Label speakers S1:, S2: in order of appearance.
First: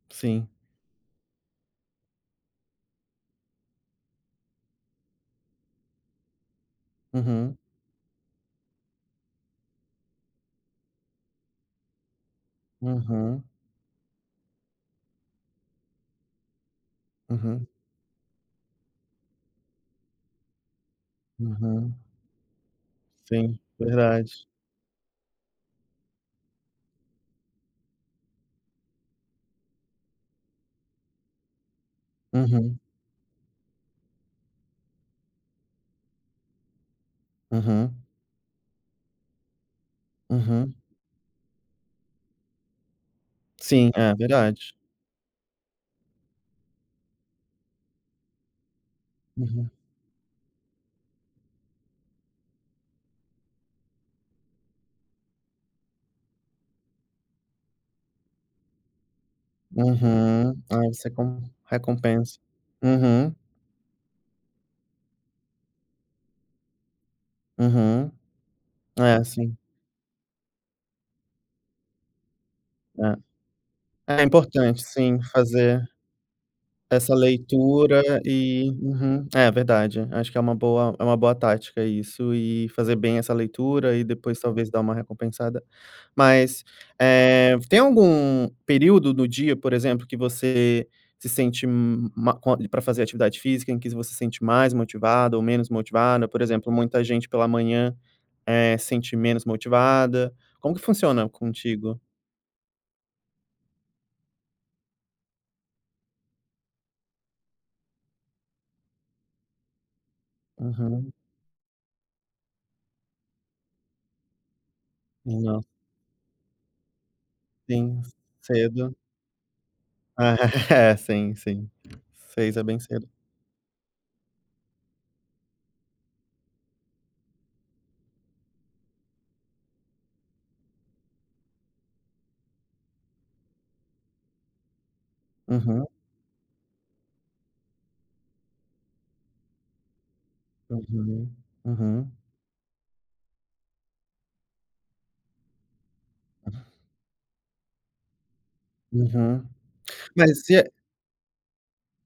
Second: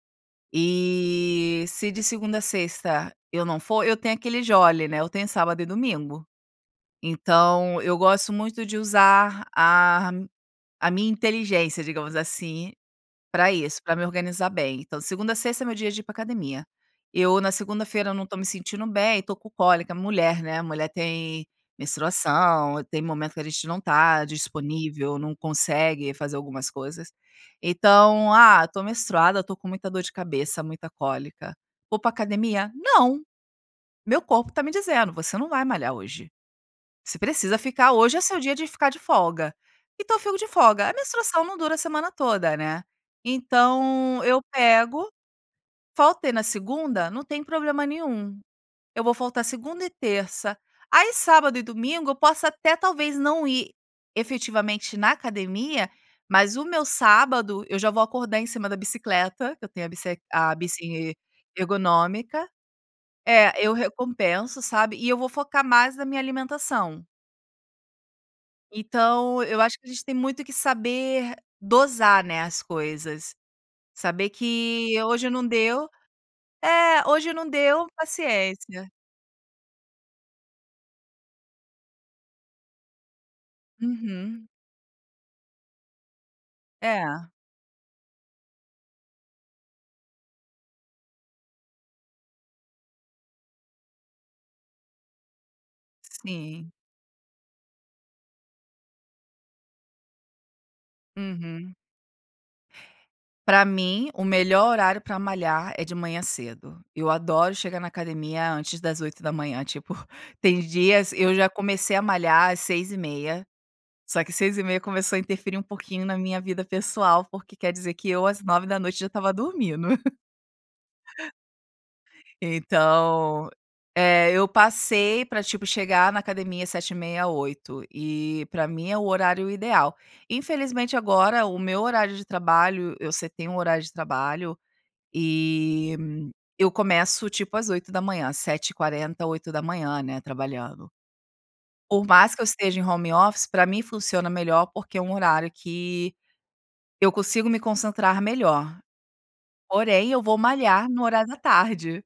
S1: Sim.
S2: E se de segunda a sexta eu não for, eu tenho aquele jolly, né, eu tenho sábado e domingo.
S1: Uhum.
S2: Então eu gosto muito de usar a a minha inteligência, digamos assim,
S1: Uhum.
S2: pra isso, pra me organizar bem. Então segunda a sexta é meu dia de ir pra academia. Eu na
S1: Uhum.
S2: segunda-feira não tô me sentindo bem, tô com cólica, mulher, né. Mulher tem
S1: Uhum.
S2: menstruação, tem momento que a
S1: Sim,
S2: gente não tá
S1: verdade.
S2: disponível, não consegue fazer algumas coisas. Então, ah, tô menstruada, tô com muita dor de cabeça, muita cólica. Vou pra academia?
S1: Uhum.
S2: Não! Meu corpo tá me dizendo: "Você não vai malhar hoje". Você precisa ficar
S1: Uhum.
S2: hoje é seu dia de ficar de folga. Então fico de
S1: Uhum.
S2: folga. A menstruação não dura a semana toda, né.
S1: Sim, é
S2: Então eu
S1: verdade.
S2: pego, faltei na segunda, não tem problema nenhum. Eu vou faltar
S1: Uhum.
S2: segunda e terça. Aí sábado e domingo eu posso até talvez não ir efetivamente na academia, mas o meu sábado eu já vou acordar em cima da bicicleta, que eu tenho a bici
S1: Uhum,
S2: a
S1: ah, isso é
S2: bici
S1: como recompensa.
S2: ergonômica.
S1: Uhum.
S2: É, eu recompenso, sabe. E eu vou focar mais na minha alimentação.
S1: Uhum. É,
S2: Então,
S1: sim.
S2: eu acho que a gente tem muito que saber dosar, né, as coisas.
S1: É, é
S2: Saber
S1: importante,
S2: que
S1: sim,
S2: hoje não
S1: fazer
S2: deu. É,
S1: essa
S2: hoje não deu,
S1: leitura e
S2: paciência.
S1: Uhum, é verdade, acho que é uma boa é uma boa tática isso e fazer bem essa leitura e depois
S2: Uhum.
S1: talvez dar uma recompensada. Mas,
S2: É.
S1: eh, tem algum período do dia, por exemplo, que você se sente ma com pra fazer atividade física, em que você se sente mais motivada ou menos motivada? Por exemplo,
S2: Sim.
S1: muita gente pela manhã, eh, sente menos motivada. Como que funciona
S2: Uhum.
S1: contigo?
S2: Pra mim, o melhor horário pra malhar é de manhã cedo. Eu adoro chegar na academia antes das 8h. Tipo, tem dias
S1: Uhum.
S2: eu já comecei a malhar às 6:30, só que seis e meia começou a interferir um
S1: Não.
S2: pouquinho na minha vida pessoal, porque quer dizer
S1: Sim,
S2: que eu às nove da
S1: cedo.
S2: noite já tava dormindo.
S1: É, sim, sim. 6 é bem cedo.
S2: Então, é, eu passei pra tipo chegar na academia 7:30, 8:00. E pra mim é o horário ideal. Infelizmente, agora o meu horário de trabalho eu setei um horário de trabalho
S1: Uhum.
S2: e eu começo tipo às 8h, 7:40, 8h, né, trabalhando.
S1: Uhum.
S2: Por
S1: Uhum.
S2: mais que eu esteja em home office, pra mim funciona melhor, porque é um horário que eu consigo me concentrar melhor.
S1: Uhum.
S2: Porém, eu vou
S1: Mas e a
S2: malhar no horário da tarde.